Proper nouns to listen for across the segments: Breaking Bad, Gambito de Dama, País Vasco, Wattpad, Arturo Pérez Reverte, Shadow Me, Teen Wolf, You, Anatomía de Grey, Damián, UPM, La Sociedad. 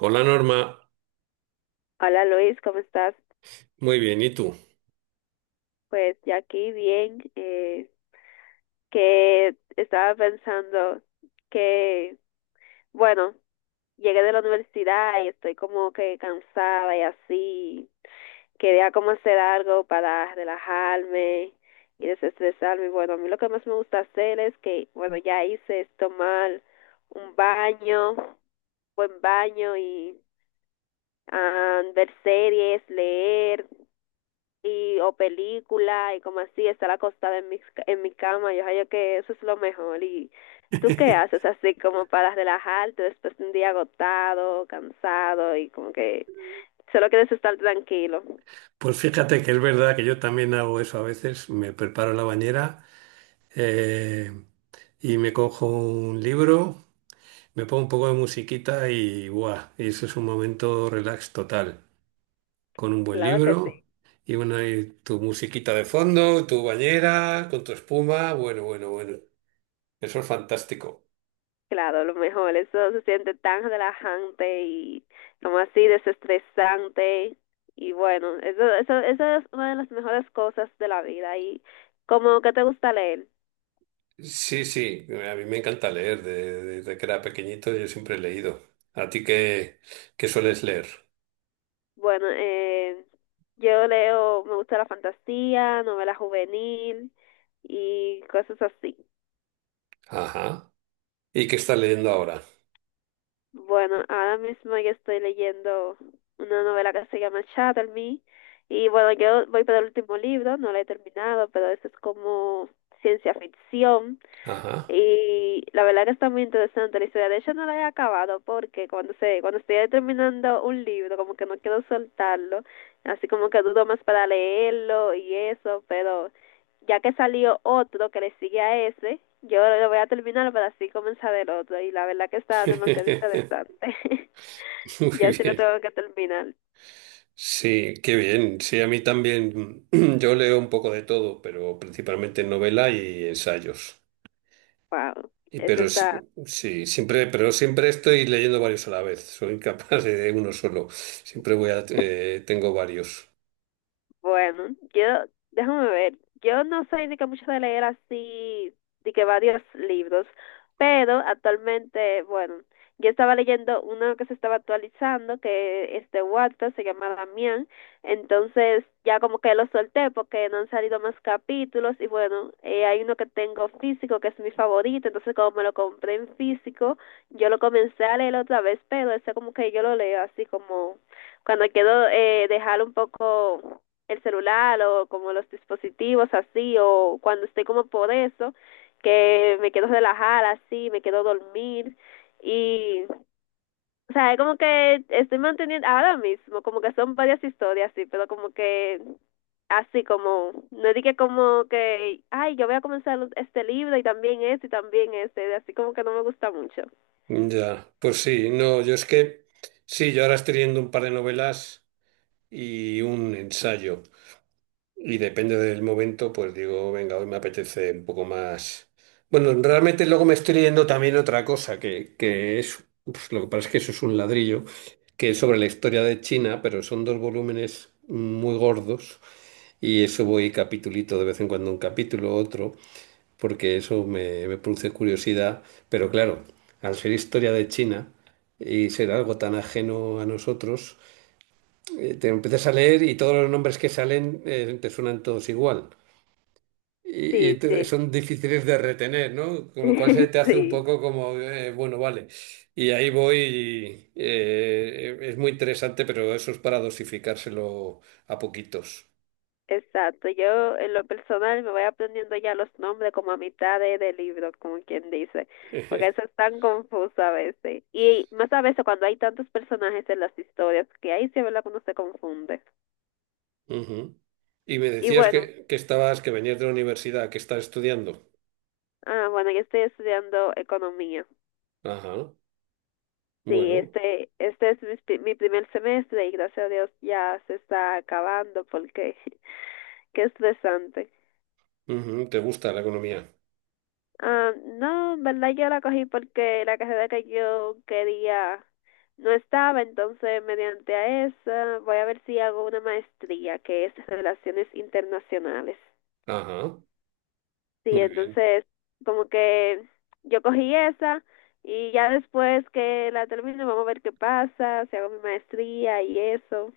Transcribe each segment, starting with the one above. Hola Norma, Hola Luis, ¿cómo estás? muy bien, ¿y tú? Pues ya aquí bien, que estaba pensando que, bueno, llegué de la universidad y estoy como que cansada y así, quería como hacer algo para relajarme y desestresarme. Bueno, a mí lo que más me gusta hacer es que, bueno, ya hice es tomar un baño, buen baño y ver series, leer. Y o película y como así, estar acostada en mi cama, yo creo que eso es lo mejor. ¿Y tú qué haces así como para relajarte después de un día agotado, cansado y como que solo quieres estar tranquilo? Pues fíjate que es verdad que yo también hago eso a veces, me preparo la bañera eh, y me cojo un libro, me pongo un poco de musiquita y ¡buah! Y eso es un momento relax total, con un buen Claro que sí, libro y, una, y tu musiquita de fondo, tu bañera, con tu espuma, bueno, bueno, bueno, eso es fantástico. claro, lo mejor, eso se siente tan relajante y como así desestresante y bueno, eso es una de las mejores cosas de la vida y como que te gusta leer. Sí, sí, a mí me encanta leer, desde que era pequeñito yo siempre he leído. ¿A ti qué, qué sueles leer? Bueno, yo leo, me gusta la fantasía, novela juvenil y cosas así. Ajá. ¿Y qué estás leyendo ahora? Bueno, ahora mismo yo estoy leyendo una novela que se llama Shadow Me y bueno, yo voy por el último libro, no lo he terminado, pero eso es como ciencia ficción. Ajá. Y la verdad que está muy interesante la historia. De hecho, no la he acabado porque cuando estoy terminando un libro, como que no quiero soltarlo, así como que dudo más para leerlo y eso, pero ya que salió otro que le sigue a ese, yo lo voy a terminar para así comenzar el otro. Y la verdad que está demasiado interesante. Ya Muy sí lo bien. tengo que terminar. Sí, qué bien. Sí, a mí también. Yo leo un poco de todo, pero principalmente novela y ensayos. Wow, Y eso pero está. sí, siempre, pero siempre estoy leyendo varios a la vez. Soy incapaz de uno solo. Siempre voy a, tengo varios. Bueno, yo, déjame ver, yo no soy de que mucho de leer así, de que varios libros, pero actualmente, bueno, yo estaba leyendo uno que se estaba actualizando, que es de Wattpad, se llama Damián, entonces ya como que lo solté porque no han salido más capítulos y bueno, hay uno que tengo físico que es mi favorito, entonces como me lo compré en físico, yo lo comencé a leer otra vez, pero ese como que yo lo leo así como cuando quiero dejar un poco el celular o como los dispositivos así o cuando estoy como por eso que me quedo relajada así, me quedo dormir y o sea, es como que estoy manteniendo ahora mismo, como que son varias historias así pero como que así como, no dije como que, ay, yo voy a comenzar este libro y también este, así como que no me gusta mucho. Ya, pues sí, no, yo es que sí, yo ahora estoy leyendo un par de novelas y un ensayo. Y depende del momento, pues digo, venga, hoy me apetece un poco más. Bueno, realmente luego me estoy leyendo también otra cosa, que es, pues, lo que pasa es que eso es un ladrillo, que es sobre la historia de China, pero son dos volúmenes muy gordos y eso voy capitulito de vez en cuando un capítulo, otro porque eso me, me produce curiosidad, pero claro, al ser historia de China y ser algo tan ajeno a nosotros, te empiezas a leer y todos los nombres que salen te suenan todos igual. Y, Sí, sí, son difíciles de retener, ¿no? Con lo cual se te hace un sí. poco como, bueno, vale. Y ahí voy, y, es muy interesante, pero eso es para dosificárselo a poquitos. Exacto, yo en lo personal me voy aprendiendo ya los nombres como a mitad de libro, como quien dice, porque eso es tan confuso a veces. Y más a veces cuando hay tantos personajes en las historias, que ahí sí es verdad que uno se confunde. Ujú. Y me Y decías bueno, que estabas, que venías de la universidad, que estás estudiando. Bueno, yo estoy estudiando economía. Ajá, Sí, bueno, este es mi primer semestre y gracias a Dios ya se está acabando porque qué estresante. ujú, ¿te gusta la economía? Ah, no, en verdad yo la cogí porque la carrera que yo quería no estaba, entonces mediante a esa voy a ver si hago una maestría que es Relaciones Internacionales. Ajá, Sí, muy bien, entonces como que yo cogí esa y ya después que la termine vamos a ver qué pasa, si hago mi maestría y eso.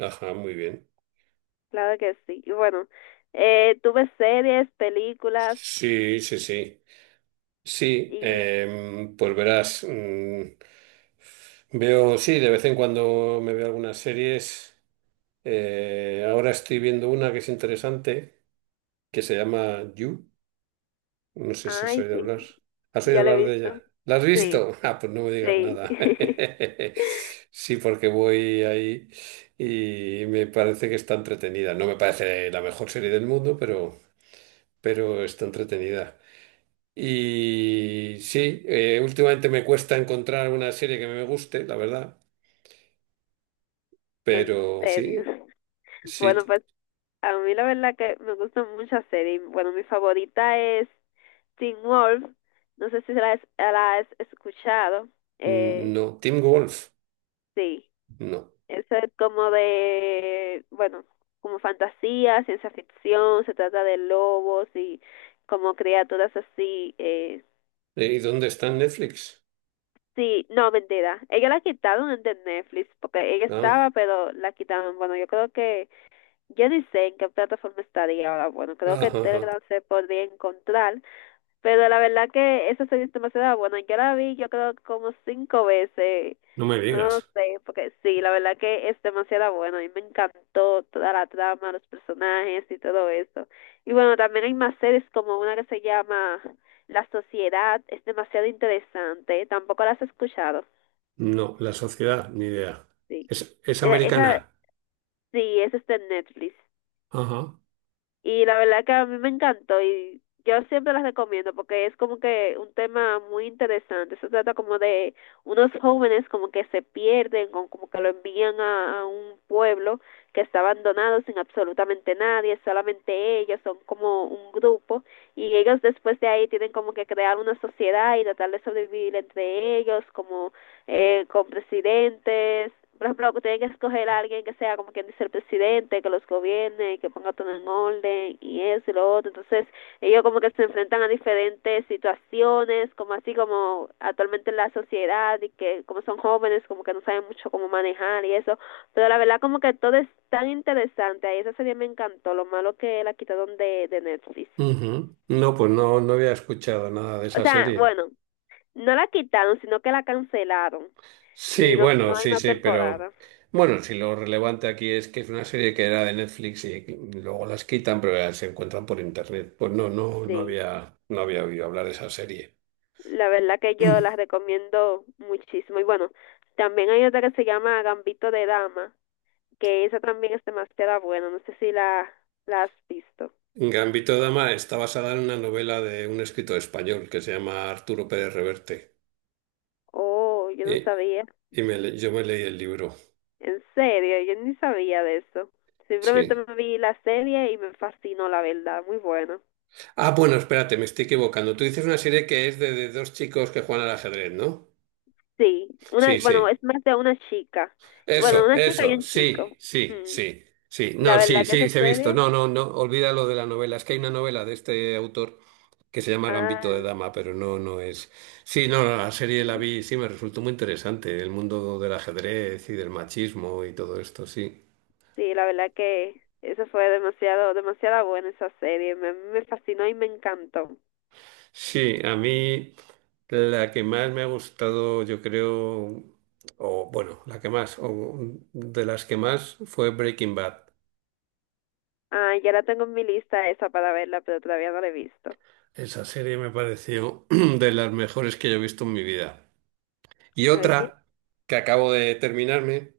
ajá, muy bien. Claro que sí. Y bueno, tuve series, películas Sí, sí, sí. Sí, y... pues verás, veo, sí, de vez en cuando me veo algunas series. Ahora estoy viendo una que es interesante, que se llama You. No sé si has Ay, oído sí, hablar. ¿Has oído ya lo hablar he de visto. ella? ¿La has Sí, visto? Ah, pues no me digas sí. nada. Sí, porque voy ahí y me parece que está entretenida. No me parece la mejor serie del mundo, pero está entretenida. Y sí, últimamente me cuesta encontrar una serie que me guste, la verdad. En Pero serio. sí, sí, Bueno, pues a mí la verdad que me gustan muchas series. Bueno, mi favorita es Teen Wolf. No sé si la has escuchado. mm, Eh, no. Team Wolf, sí, no. eso es como de, bueno, como fantasía, ciencia ficción, se trata de lobos y como criaturas así. ¿Y dónde está en Netflix? Sí, no, mentira. Ella la quitaron de Netflix porque ella Ah, estaba, pero la quitaron. Bueno, yo creo que yo ni sé en qué plataforma estaría ahora. Bueno, creo que ajá, en ajá. Telegram se podría encontrar, pero la verdad que esa serie es demasiado buena. Yo la vi, yo creo, como 5 veces. No me No digas. sé, porque sí, la verdad que es demasiado bueno. A mí me encantó toda la trama, los personajes y todo eso. Y bueno, también hay más series como una que se llama La Sociedad. Es demasiado interesante. Tampoco la has escuchado. No, la sociedad, ni idea. Sí. Es esa, americana. sí, esa está en Netflix. Ajá. Y la verdad que a mí me encantó y yo siempre las recomiendo porque es como que un tema muy interesante. Se trata como de unos jóvenes como que se pierden, o como que lo envían a un pueblo que está abandonado sin absolutamente nadie, solamente ellos, son como un grupo y ellos después de ahí tienen como que crear una sociedad y tratar de sobrevivir entre ellos, como con presidentes, por ejemplo, que tienen que escoger a alguien que sea como quien dice el presidente, que los gobierne y que ponga todo en orden y eso y lo otro. Entonces, ellos como que se enfrentan a diferentes situaciones, como así como actualmente en la sociedad y que como son jóvenes, como que no saben mucho cómo manejar y eso. Pero la verdad como que todo es tan interesante. Ahí esa serie me encantó. Lo malo que la quitaron de Netflix. Ujú. No, pues no, no había escuchado nada de O esa sea, serie. bueno, no la quitaron, sino que la cancelaron y Sí, bueno, no hay sí, más sí, pero temporada. bueno, si lo relevante aquí es que es una serie que era de Netflix y luego las quitan, pero ya se encuentran por internet. Pues no, no, no Sí, había, no había oído hablar de esa serie. la verdad que yo las recomiendo muchísimo. Y bueno, también hay otra que se llama Gambito de Dama, que esa también es demasiado buena. No sé si la has visto. Gambito de Dama está basada en una novela de un escritor español que se llama Arturo Pérez Reverte. Oh, yo no Y, sabía. Yo me leí el libro. En serio, yo ni sabía de eso. Simplemente Sí. me vi la serie y me fascinó, la verdad. Muy buena. Ah, bueno, espérate, me estoy equivocando. Tú dices una serie que es de dos chicos que juegan al ajedrez, ¿no? Sí, una, Sí, bueno, sí. es más de una chica. Bueno, Eso, una chica y eso, un chico. sí, sí, Ujú. sí, sí. La No, sí, verdad que sí, esa se he visto. serie, No, no, no, olvida lo de la novela. Es que hay una novela de este autor que se llama Gambito de ah. Dama, pero no, no es. Sí, no, no, la serie la vi, sí, me resultó muy interesante. El mundo del ajedrez y del machismo y todo esto, sí. Sí, la verdad que eso fue demasiado, demasiada buena esa serie. Me fascinó y me encantó. Sí, a mí la que más me ha gustado, yo creo, o bueno, la que más, o de las que más fue Breaking Bad. Ah, ya la tengo en mi lista esa para verla, pero todavía no la he visto. Esa serie me pareció de las mejores que yo he visto en mi vida. Y Oye. otra que acabo de terminarme,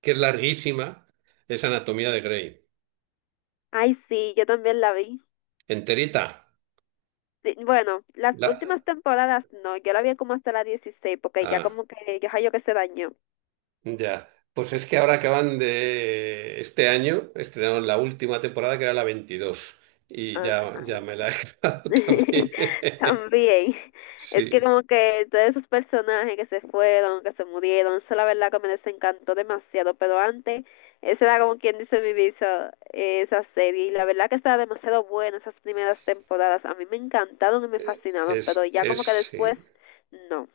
que es larguísima, es Anatomía de Grey. Ay, sí, yo también la vi. Enterita. Sí, bueno, las La... últimas temporadas no, yo la vi como hasta la 16 porque ya Ah. como que, ya yo que se dañó. Ya, pues es que ahora acaban de este año, estrenaron la última temporada que era la 22 y ya, Ajá. ya me la he grabado también. También, es que Sí, como que todos esos personajes que se fueron, que se murieron, eso la verdad que me desencantó demasiado, pero antes, esa era como quien dice mi visa, esa serie, y la verdad que estaba demasiado buena esas primeras temporadas, a mí me encantaron y me fascinaban, pero ya es, como que después, sí. no.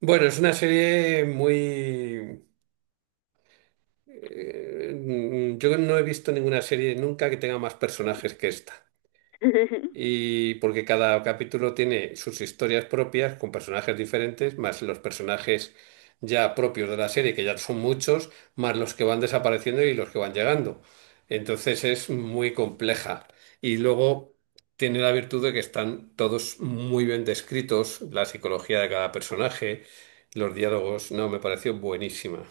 Bueno, es una serie muy... yo no he visto ninguna serie nunca que tenga más personajes que esta. Y porque cada capítulo tiene sus historias propias con personajes diferentes, más los personajes ya propios de la serie, que ya son muchos, más los que van desapareciendo y los que van llegando. Entonces es muy compleja. Y luego tiene la virtud de que están todos muy bien descritos, la psicología de cada personaje, los diálogos, no, me pareció buenísima.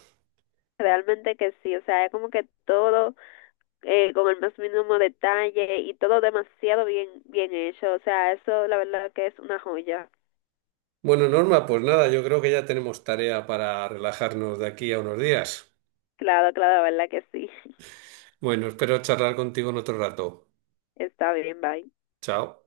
Realmente que sí, o sea, es como que todo con el más mínimo detalle y todo demasiado bien, bien hecho, o sea, eso la verdad que es una joya. Bueno, Norma, pues nada, yo creo que ya tenemos tarea para relajarnos de aquí a unos días. Claro, claro, la verdad que sí. Bueno, espero charlar contigo en otro rato. Está bien, bye. Chao.